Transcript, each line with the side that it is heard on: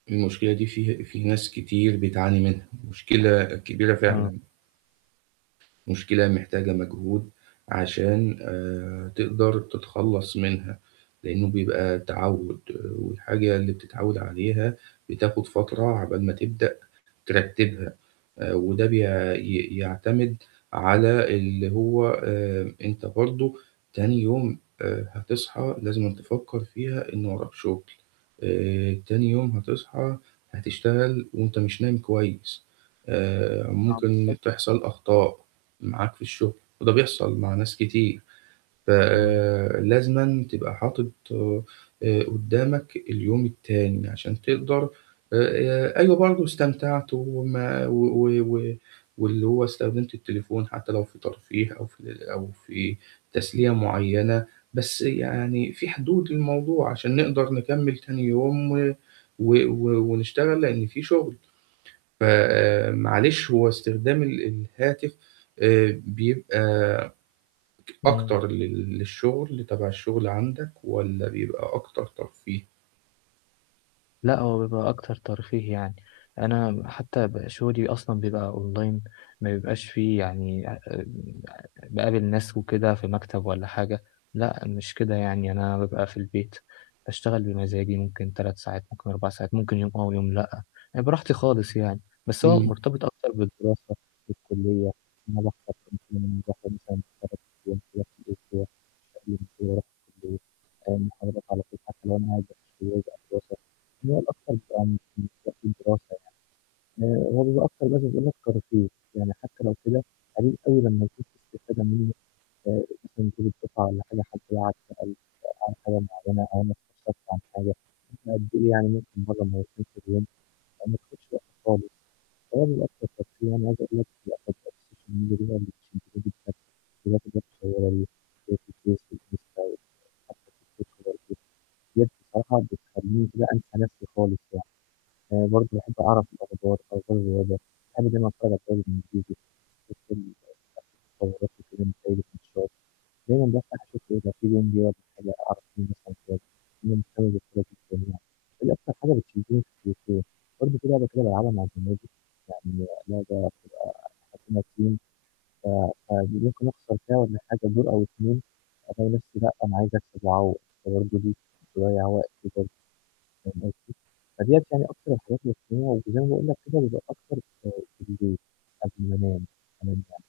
right: المشكلة دي في في ناس كتير بتعاني منها. مشكلة كبيرة
left: آه.
right: فعلًا. مشكلة محتاجة مجهود عشان، آآ تقدر تتخلص منها، لأنه بيبقى تعود، والحاجة اللي بتتعود عليها بتاخد فترة عقبال ما تبدأ ترتبها، آآ وده بي ي يعتمد على اللي هو، آآ أنت برضو تاني يوم، آآ هتصحى لازمًا تفكر فيها إن وراك شغل. آآ تاني يوم هتصحى هتشتغل وأنت مش نايم كويس. آآ
left: آه،
right: ممكن
left: بالضبط.
right: تحصل أخطاء معاك في الشغل، وده بيحصل مع ناس كتير. ف
left: امم.
right: لازمًا تبقى حاطط، آآ قدامك اليوم التاني عشان تقدر آآ أيوة برضو استمتعت وما و و واللي هو استخدمت التليفون حتى لو في ترفيه أو في ال أو في تسلية معينة، بس يعني فيه حدود للموضوع عشان نقدر نكمل تاني يوم و و و ونشتغل لأن في شغل. فمعلش هو استخدام ال الهاتف، آآ بيبقى أكتر
left: امم.
right: لل للشغل تبع الشغل عندك والّا بيبقى أكتر ترفيه؟
left: لأ، هو بيبقى أكتر ترفيه يعني. أنا حتى بـقى شغلي أصلًا بيبقى online، ما بيبقاش فيه يعني [unintelligible] آمم باقابل ناس وكده في مكتب والّا حاجة. لأ، مش كده يعني، أنا بابقى في البيت، باشتغل بمزاجي، ممكن 3 ساعات، ممكن 4 ساعات، ممكن يوم آه ويوم لأ، يعني براحتي خالص يعني. بس هو
right: امم.
left: مرتبط أكتر بالدراسة في الكلية. أنا باحضر [unintelligible] باحضر مثلًا 3 أيام كده في الأسبوع [unintelligible] آآ محاضرات على طول، حتى لو أنا قاعد [unintelligible] دراسة. هي الأكتر بيبقى مش مش وقت الدراسة يعني. آآ هو بيبقى أكتر بس زي ما قلت ترفيه. يعني حتى لو كده، قليل أوي لما يكون في استفادة منه، آآ مثلًا تقول [unintelligible] والّا حاجة حتي لو قعد سأل عمل حاجة معينة أو أنا استشرته عن حاجة بقد إيه يعني، ممكن مرة مرتين في اليوم، آآ، ما بتاخدش وقت خالص. هو بيبقى الأكتر ترفيه، يعني عايز أقول لك في الأخر التليفون [unintelligible] في الFace والInsta وحتى الTikTok برضه. ديّة بصراحة بتخليني كده أنسى نفسي خالص يعني. آآ برضو باحب أعرف الأخبار، أخبار الرياضة حاجة زي ما [unintelligible] دايمًا بافتح أشوف إذا فيه جون جه والّا حاجة أعرف مين [unintelligible] دي أكتر حاجة بتشدني في التليفون. برضو فيه لعبة كده بالعبها مع زمايلي، يعني لعبة بتبقى إحنا كنا team، ف فدي ممكن أخسر فيها والّا حاجة دور أو 2، ألاقي نفسي لأ، أنا عايز أكسب وأعوض فبرضه دي تضيّع وقتي برضو. فاهم قصدي؟ فديّة يعني أكتر الحاجات اللي [unintelligible] وزي ما باقول لك كده بيبقى أكتر آآ بالليل قبل ما أنام [unintelligible]